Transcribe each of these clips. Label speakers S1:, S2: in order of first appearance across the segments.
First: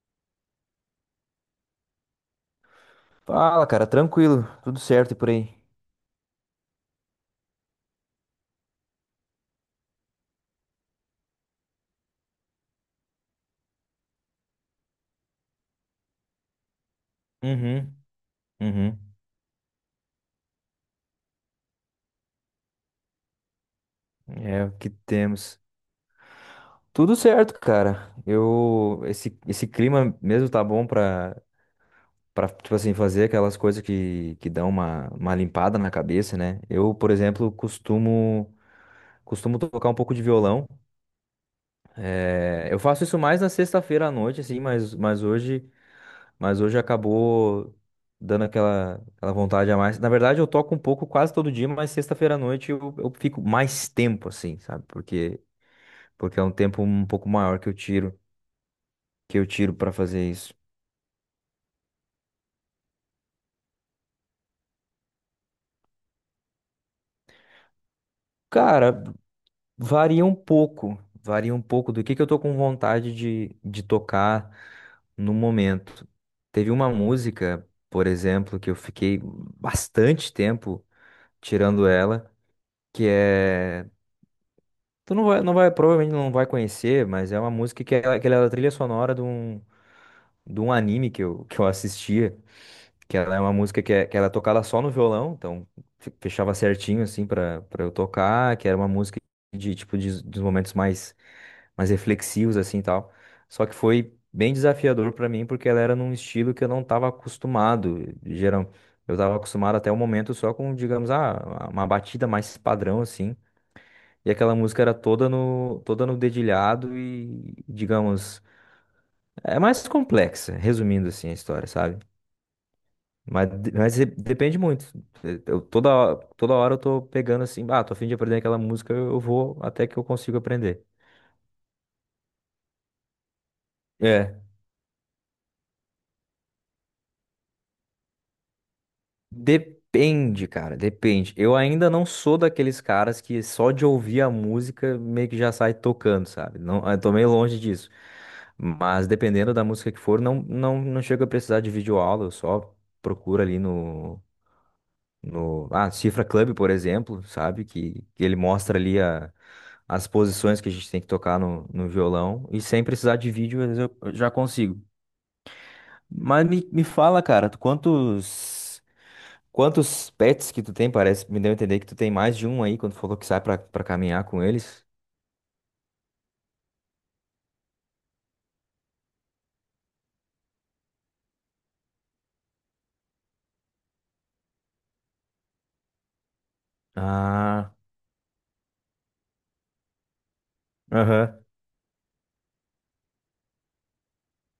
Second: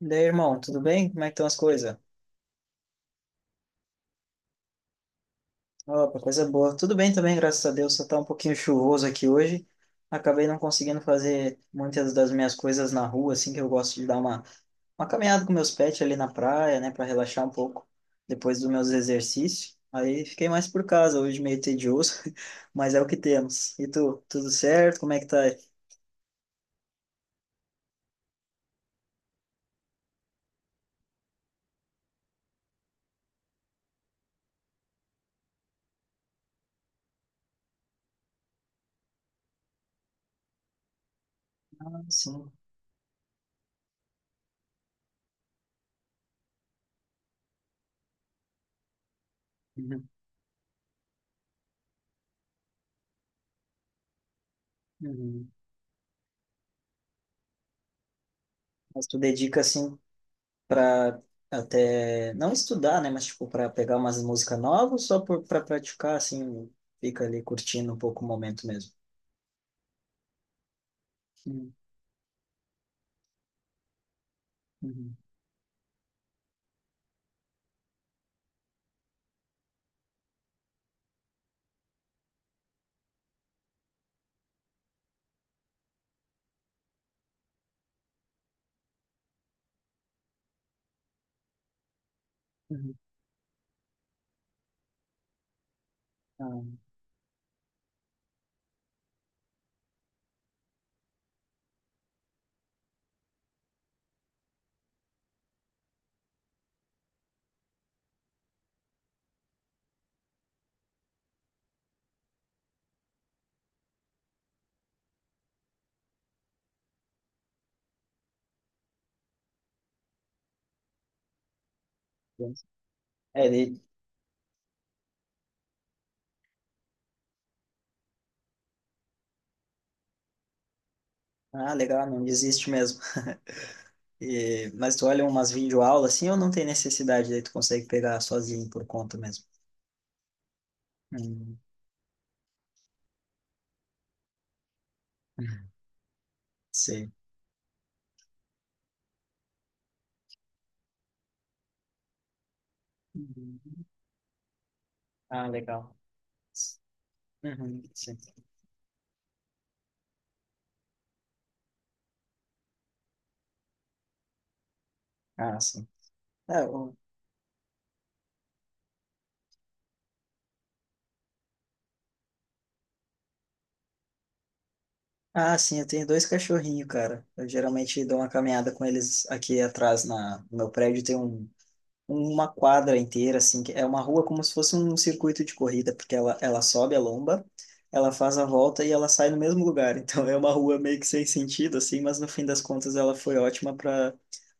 S1: E daí, irmão, tudo bem? Como é que estão as coisas?
S2: Fala, cara, tranquilo, tudo certo e por aí.
S1: Opa, coisa boa. Tudo bem também, graças a Deus. Só tá um pouquinho chuvoso aqui hoje. Acabei não conseguindo fazer muitas das minhas coisas na rua, assim, que eu gosto de dar uma caminhada com meus pets ali na praia, né, para relaxar um pouco
S2: Uhum,
S1: depois dos meus
S2: uhum.
S1: exercícios. Aí fiquei mais por casa, hoje meio tedioso, mas é o que temos. E tu, tudo
S2: É o que
S1: certo? Como é que tá aí?
S2: temos. Tudo certo, cara. Esse clima mesmo tá bom para tipo assim fazer aquelas coisas que dão uma limpada na cabeça, né? Eu, por exemplo, costumo tocar um pouco de violão.
S1: Ah, sim.
S2: É, eu faço isso mais na sexta-feira à noite assim, mas hoje acabou dando aquela vontade a mais.
S1: Uhum.
S2: Na verdade, eu toco um pouco quase todo dia, mas sexta-feira à noite eu fico mais tempo assim, sabe? Porque,
S1: Uhum.
S2: porque é um tempo um pouco maior que eu tiro,
S1: Mas tu
S2: que eu
S1: dedica,
S2: tiro para
S1: assim,
S2: fazer isso.
S1: para até não estudar, né, mas tipo para pegar umas músicas novas, só por para praticar assim, fica ali curtindo um pouco o momento mesmo.
S2: Cara, varia um pouco, varia um
S1: Uhum,
S2: pouco do que eu tô com vontade de tocar
S1: uhum,
S2: no momento. Teve uma música, por exemplo, que eu fiquei bastante tempo tirando ela, que é Tu não vai, não vai, provavelmente não vai conhecer, mas é uma música que ela era a trilha sonora de um anime que eu assistia,
S1: uhum.
S2: que ela é uma música que ela é tocada só no violão, então fechava
S1: Ah,
S2: certinho, assim, pra eu tocar, que era uma música dos momentos mais reflexivos, assim, e tal. Só que foi bem desafiador pra mim, porque ela era num estilo que eu não tava acostumado, geral. Eu tava acostumado até o momento só com, digamos, uma batida mais padrão, assim, e aquela música era toda no dedilhado e, digamos, é mais complexa, resumindo assim a história, sabe?
S1: bom. é, ele...
S2: Depende muito. Eu, toda hora eu tô pegando assim, ah, tô a fim de aprender aquela música, eu vou até que eu consigo aprender.
S1: ah, legal, não desiste mesmo.
S2: É.
S1: Mas tu olha umas videoaulas assim, ou não tem necessidade, daí tu consegue pegar sozinho por conta mesmo.
S2: Depende, cara, depende. Eu
S1: Hum,
S2: ainda não sou daqueles caras que só de ouvir a música meio que já sai tocando, sabe? Não, eu
S1: Sim.
S2: tô meio longe disso. Mas dependendo da música que for, não chego a precisar de videoaula, eu só procuro ali
S1: Uhum.
S2: no,
S1: Ah,
S2: no... Ah,
S1: legal.
S2: Cifra Club, por exemplo, sabe?
S1: Uhum,
S2: Que,
S1: sim.
S2: que ele mostra ali as posições que a gente tem que tocar no violão. E sem precisar de vídeo, às vezes eu já consigo.
S1: Ah, sim.
S2: Mas
S1: É,
S2: me
S1: o-
S2: fala, cara, quantos. Quantos pets que tu tem? Parece, me deu a entender que tu tem mais de um aí quando tu falou que sai pra caminhar com eles.
S1: Ah, sim, eu tenho dois cachorrinhos, cara. Eu geralmente dou uma caminhada com eles aqui atrás no meu prédio. Tem uma quadra inteira, assim, que é uma rua como se fosse um circuito de corrida, porque ela sobe a lomba,
S2: Ah,
S1: ela faz a volta e ela sai no mesmo lugar. Então é uma rua meio que sem
S2: aham.
S1: sentido, assim, mas no fim das contas ela foi ótima para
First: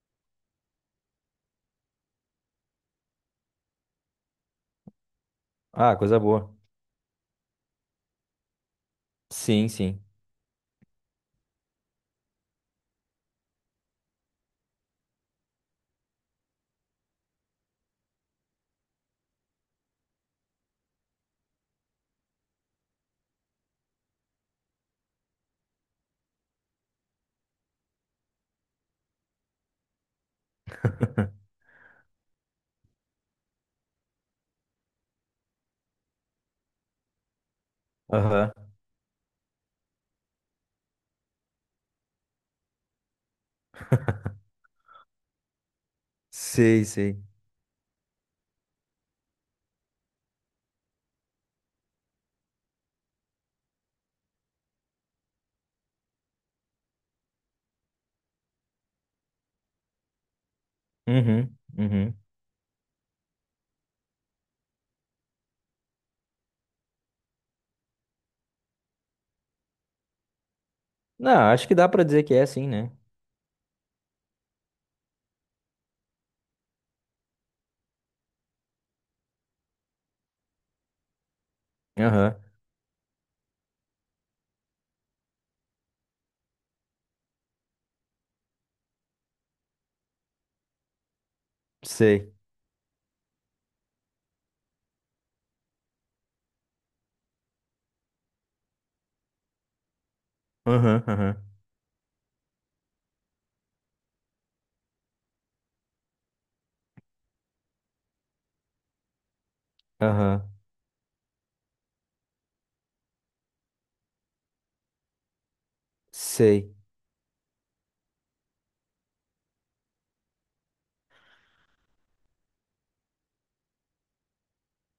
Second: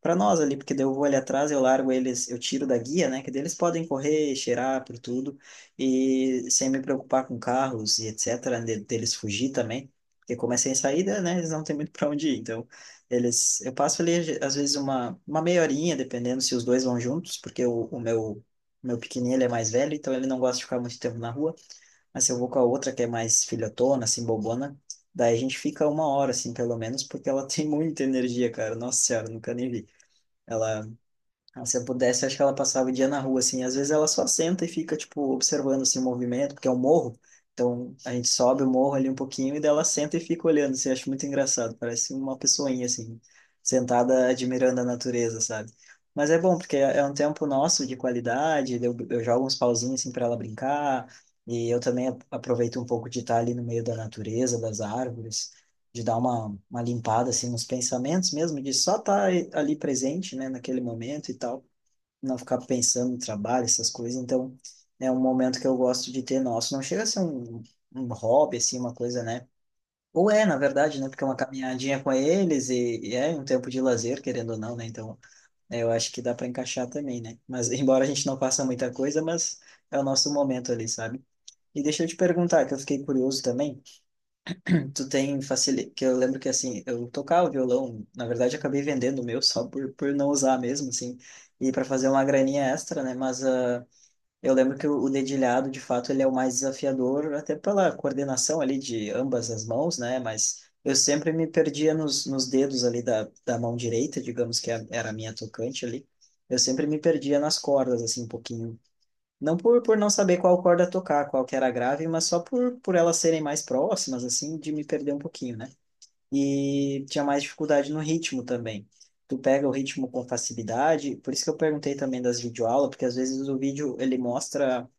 S1: para nós ali, porque daí eu vou ali atrás, eu largo eles, eu tiro da guia, né, que daí eles podem correr, cheirar por tudo,
S2: Ah, coisa boa.
S1: e sem me preocupar com carros e etc, deles fugir
S2: Sim,
S1: também.
S2: sim.
S1: Porque como é sem saída, né, eles não têm muito para onde ir, então eu passo ali, às vezes, uma meia horinha, dependendo se os dois vão juntos, porque o meu pequenininho, ele é mais velho, então ele não gosta de ficar muito tempo na rua. Mas se eu vou com a outra, que é mais filhotona, assim, bobona, daí a gente fica uma hora, assim, pelo menos, porque ela tem muita energia, cara. Nossa senhora, nunca nem vi. Ela Se eu pudesse, acho que ela passava o dia na rua, assim. Às vezes ela só senta e fica, tipo, observando, assim, o movimento, porque é um morro. Então, a gente
S2: Aham.
S1: sobe o morro ali um pouquinho e daí ela senta e fica olhando, assim. Acho muito engraçado. Parece uma pessoinha, assim, sentada admirando a natureza, sabe? Mas é bom, porque
S2: Sei,
S1: é um
S2: sei.
S1: tempo nosso de qualidade. Eu jogo uns pauzinhos, assim, para ela brincar. E eu também aproveito um pouco de estar ali no meio da natureza, das árvores, de dar uma limpada, assim, nos pensamentos mesmo, de só estar ali presente, né, naquele momento e
S2: Uhum,
S1: tal
S2: uhum.
S1: não ficar pensando no trabalho, essas coisas. Então, é um momento que eu gosto de ter nosso. Não chega a ser um hobby, assim, uma coisa, né? Ou é, na verdade, né? Porque é uma
S2: Não, acho que dá
S1: caminhadinha
S2: pra
S1: com
S2: dizer que é assim,
S1: eles
S2: né?
S1: e é um tempo de lazer, querendo ou não, né? Então, é, eu acho que dá para encaixar também, né? Mas, embora a gente não faça muita coisa, mas é o nosso momento ali, sabe? E deixa eu te
S2: Aham.
S1: perguntar, que eu fiquei curioso também. Tu tem facilidade, que eu lembro que assim, eu tocava violão, na verdade eu acabei vendendo o meu só por não usar mesmo, assim, e para fazer uma
S2: Sei.
S1: graninha extra, né? Mas eu lembro que o dedilhado, de fato, ele é o mais desafiador, até pela coordenação ali de ambas as mãos, né? Mas eu
S2: Aham,
S1: sempre
S2: aham.
S1: me perdia nos dedos ali da mão direita, digamos que era a minha tocante ali. Eu sempre me perdia nas cordas, assim, um pouquinho. Não por não saber
S2: Aham.
S1: qual corda tocar, qual que era a grave, mas só por elas serem mais próximas, assim, de me perder um pouquinho, né?
S2: Sei.
S1: E tinha mais dificuldade no ritmo também. Tu pega o ritmo com facilidade, por isso que eu perguntei também das videoaulas, porque às vezes o vídeo ele mostra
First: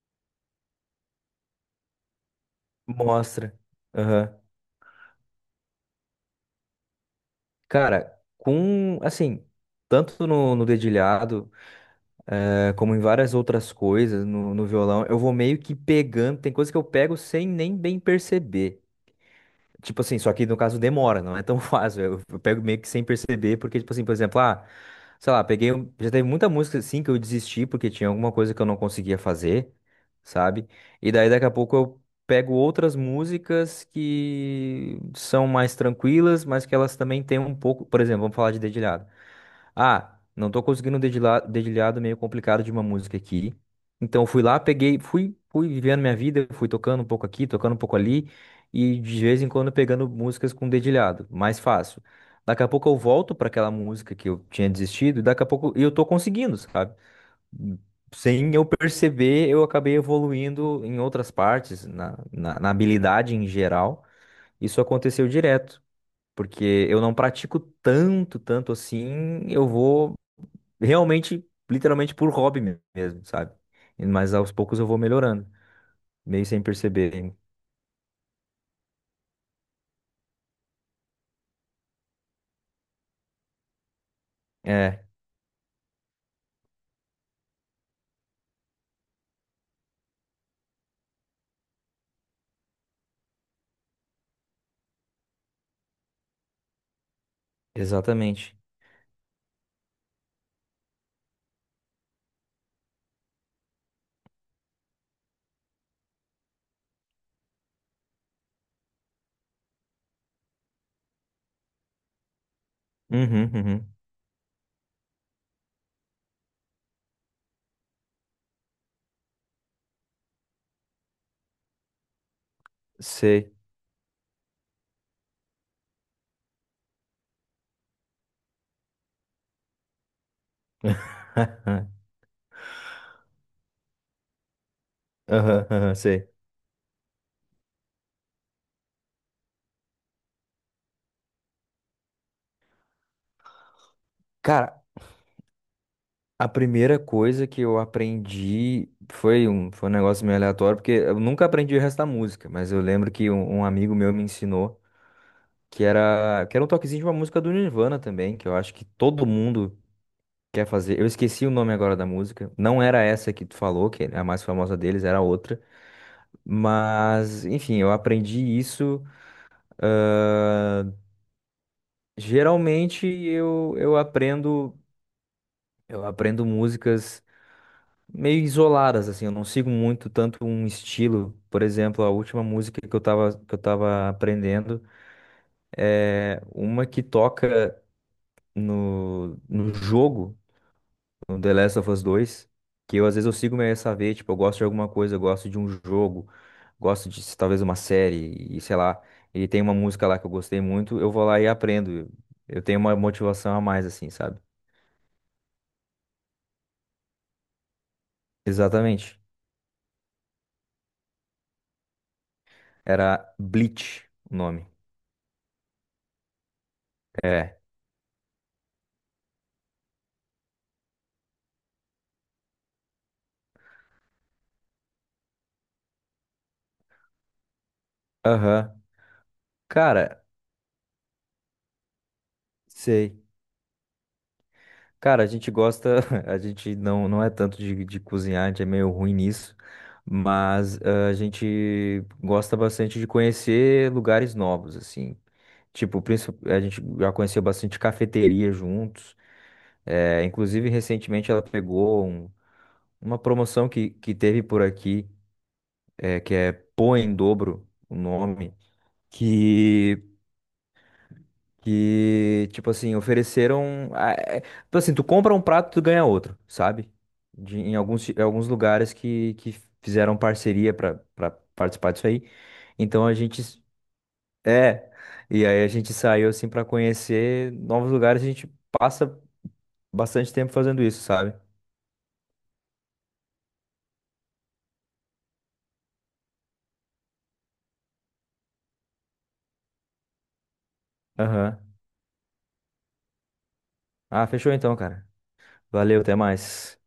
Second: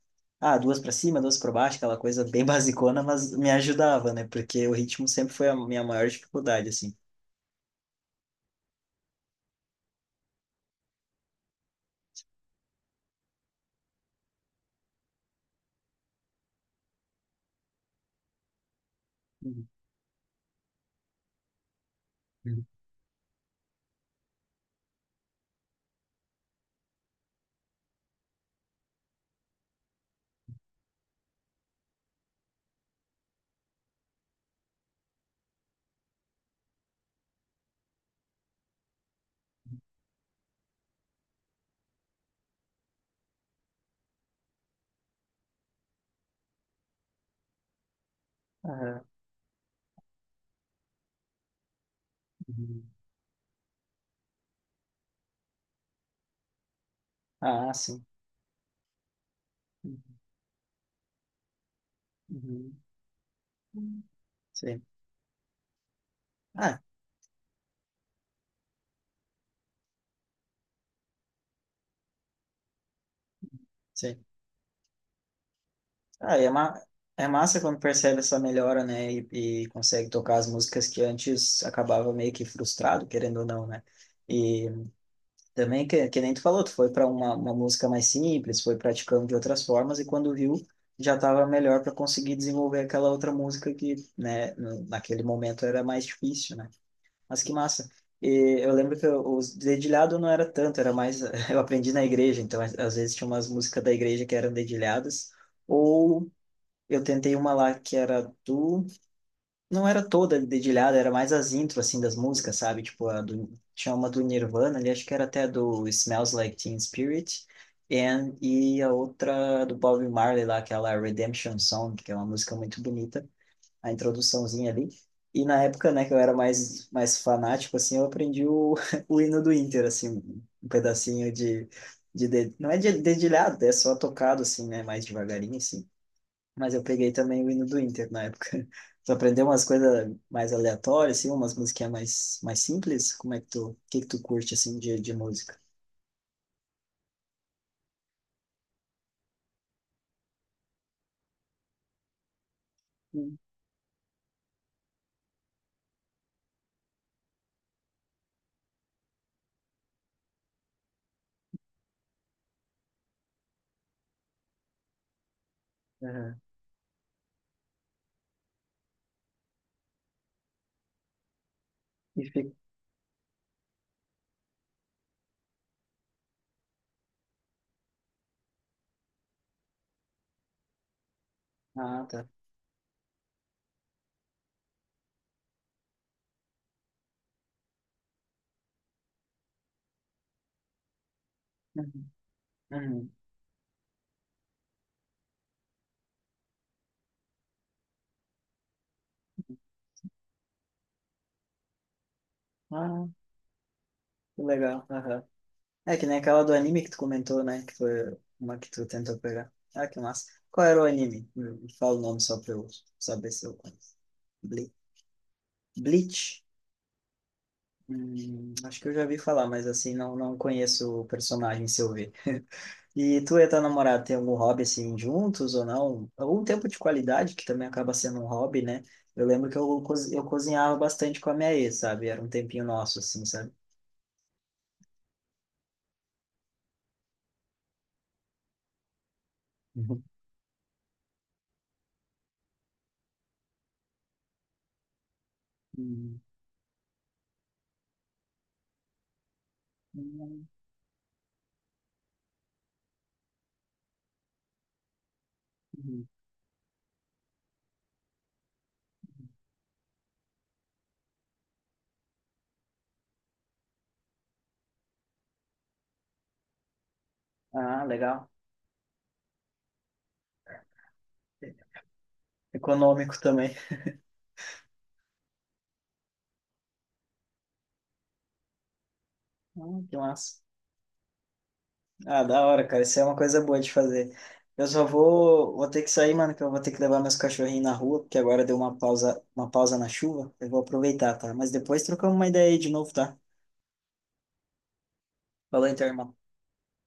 S1: duas pra cima, duas pra baixo, aquela coisa bem basicona, mas me
S2: Mostra.
S1: ajudava, né?
S2: Aham.
S1: Porque o ritmo sempre foi a minha maior dificuldade, assim.
S2: Cara, com, assim, tanto no dedilhado. É, como em várias outras coisas no violão, eu vou meio que pegando. Tem coisa que eu pego sem nem bem perceber.
S1: Uhum,
S2: Tipo assim, só que no caso demora, não é tão fácil. Eu pego
S1: uhum,
S2: meio que sem perceber, porque, tipo assim, por exemplo, sei lá, peguei. Já teve muita música assim que eu desisti porque tinha alguma coisa que eu não conseguia fazer, sabe? E daí daqui a pouco eu pego outras músicas que são mais tranquilas, mas que elas também têm um pouco. Por exemplo, vamos falar de dedilhado. Ah, não tô conseguindo um dedilhado meio complicado de uma música aqui. Então fui lá, peguei, fui vivendo minha vida, fui tocando um pouco aqui, tocando um pouco ali, e de vez em quando pegando músicas com dedilhado, mais fácil. Daqui a
S1: uhum,
S2: pouco eu volto para aquela música que eu tinha desistido, e daqui a pouco eu tô conseguindo, sabe?
S1: Ah, sim.
S2: Sem eu perceber, eu acabei evoluindo em outras partes, na
S1: Uhum,
S2: habilidade em
S1: uhum.
S2: geral. Isso
S1: Sim.
S2: aconteceu direto,
S1: Ah,
S2: porque eu não pratico tanto assim, eu vou realmente, literalmente por hobby mesmo, sabe?
S1: sim.
S2: Mas aos poucos eu vou melhorando,
S1: Ah,
S2: meio
S1: e é,
S2: sem
S1: ma
S2: perceber.
S1: é
S2: Ainda.
S1: massa quando percebe essa melhora, né? E consegue tocar as músicas que antes acabava meio que frustrado, querendo ou não, né? E
S2: É,
S1: também, que nem tu falou, tu foi para uma música mais simples, foi praticando de outras formas, e quando viu, já estava melhor para conseguir desenvolver aquela outra música que, né, naquele momento era mais difícil, né? Mas que massa.
S2: exatamente.
S1: E eu lembro que os dedilhado não era tanto, era mais. Eu aprendi na igreja, então às vezes tinha umas músicas da igreja que eram dedilhadas, ou eu tentei uma lá que era do não era toda dedilhada, era mais as intros, assim, das músicas, sabe? Tipo, a do,
S2: Uhum, uhum.
S1: tinha uma do Nirvana ali, acho que era até do Smells Like Teen Spirit, e a outra do Bob Marley lá, aquela Redemption Song, que é uma música muito bonita,
S2: Sei.
S1: a introduçãozinha ali. E na época, né, que eu era mais fanático, assim, eu aprendi o, o hino do Inter, assim, um pedacinho de... de, de não é de dedilhado, é só tocado, assim, né, mais devagarinho,
S2: Aham,
S1: assim,
S2: aham, sei.
S1: mas eu peguei também o hino do Inter na época. Tu aprendeu umas coisas mais aleatórias, assim, umas musiquinhas mais simples? Como é que tu, o que que tu curte, assim,
S2: Cara,
S1: de música?
S2: a primeira coisa que eu aprendi foi foi um negócio meio aleatório, porque eu nunca aprendi o resto da música, mas eu lembro que
S1: Hum,
S2: um amigo meu me ensinou que era um toquezinho de uma música do Nirvana também, que eu acho que todo mundo quer fazer? Eu esqueci o nome agora da música. Não era essa que tu falou, que é a mais famosa deles, era outra.
S1: aham.
S2: Mas, enfim, eu aprendi isso. ah,
S1: E fica...
S2: Geralmente eu aprendo músicas meio isoladas, assim. Eu não sigo muito tanto um estilo. Por exemplo,
S1: Ah,
S2: a
S1: tá.
S2: última música que eu tava aprendendo é uma que toca no, no jogo. No The Last of Us
S1: Uhum.
S2: 2, que eu
S1: Uhum.
S2: às vezes eu sigo meio essa veia, tipo, eu gosto de alguma coisa, eu gosto de um jogo, gosto de talvez uma série, e sei lá, ele tem uma música lá que eu gostei muito, eu vou lá e aprendo. Eu tenho uma
S1: Ah,
S2: motivação a mais, assim, sabe?
S1: que legal. Aham. É que nem aquela do anime que tu comentou, né? Que foi uma que tu tentou
S2: Exatamente.
S1: pegar. Ah, que massa. Qual era o anime? Fala o nome só pra eu saber
S2: Era
S1: se eu conheço.
S2: Bleach o nome.
S1: Ble- Bleach?
S2: É.
S1: Acho que eu já vi falar, mas assim, não, não conheço o personagem se eu ver. E tu e a tua namorada tem algum hobby assim juntos ou não? Algum tempo de qualidade que também acaba sendo um hobby,
S2: Aham.
S1: né? Eu lembro que eu
S2: Cara,
S1: cozinhava bastante com a minha ex, sabe? Era um tempinho nosso,
S2: sei.
S1: assim, sabe?
S2: Cara, a gente gosta, a gente não é tanto de cozinhar, a gente é meio ruim nisso,
S1: Uhum.
S2: mas a gente gosta bastante de conhecer lugares novos, assim. Tipo, a gente já conheceu bastante cafeteria juntos. É,
S1: Uhum.
S2: inclusive, recentemente ela pegou uma promoção que teve por aqui,
S1: Uhum.
S2: é, que é Pô em Dobro, o nome, que, que tipo assim, ofereceram. Tipo assim, tu compra um prato, tu ganha outro, sabe?
S1: Ah,
S2: Em
S1: legal.
S2: alguns lugares que fizeram parceria para participar disso aí. Então a
S1: Econômico também.
S2: gente. É. E aí a gente saiu assim para conhecer novos lugares, a gente passa.
S1: Ah, que
S2: Bastante
S1: massa.
S2: tempo fazendo isso, sabe?
S1: Ah, da hora, cara. Isso é uma coisa boa de fazer. Eu só vou ter que sair, mano, que eu vou ter que levar meus cachorrinhos na rua, porque agora deu uma pausa na chuva. Eu vou aproveitar, tá? Mas
S2: Aham.
S1: depois trocamos uma ideia aí de novo, tá?
S2: Ah, fechou então, cara.
S1: Falou então,
S2: Valeu,
S1: irmão.
S2: até mais.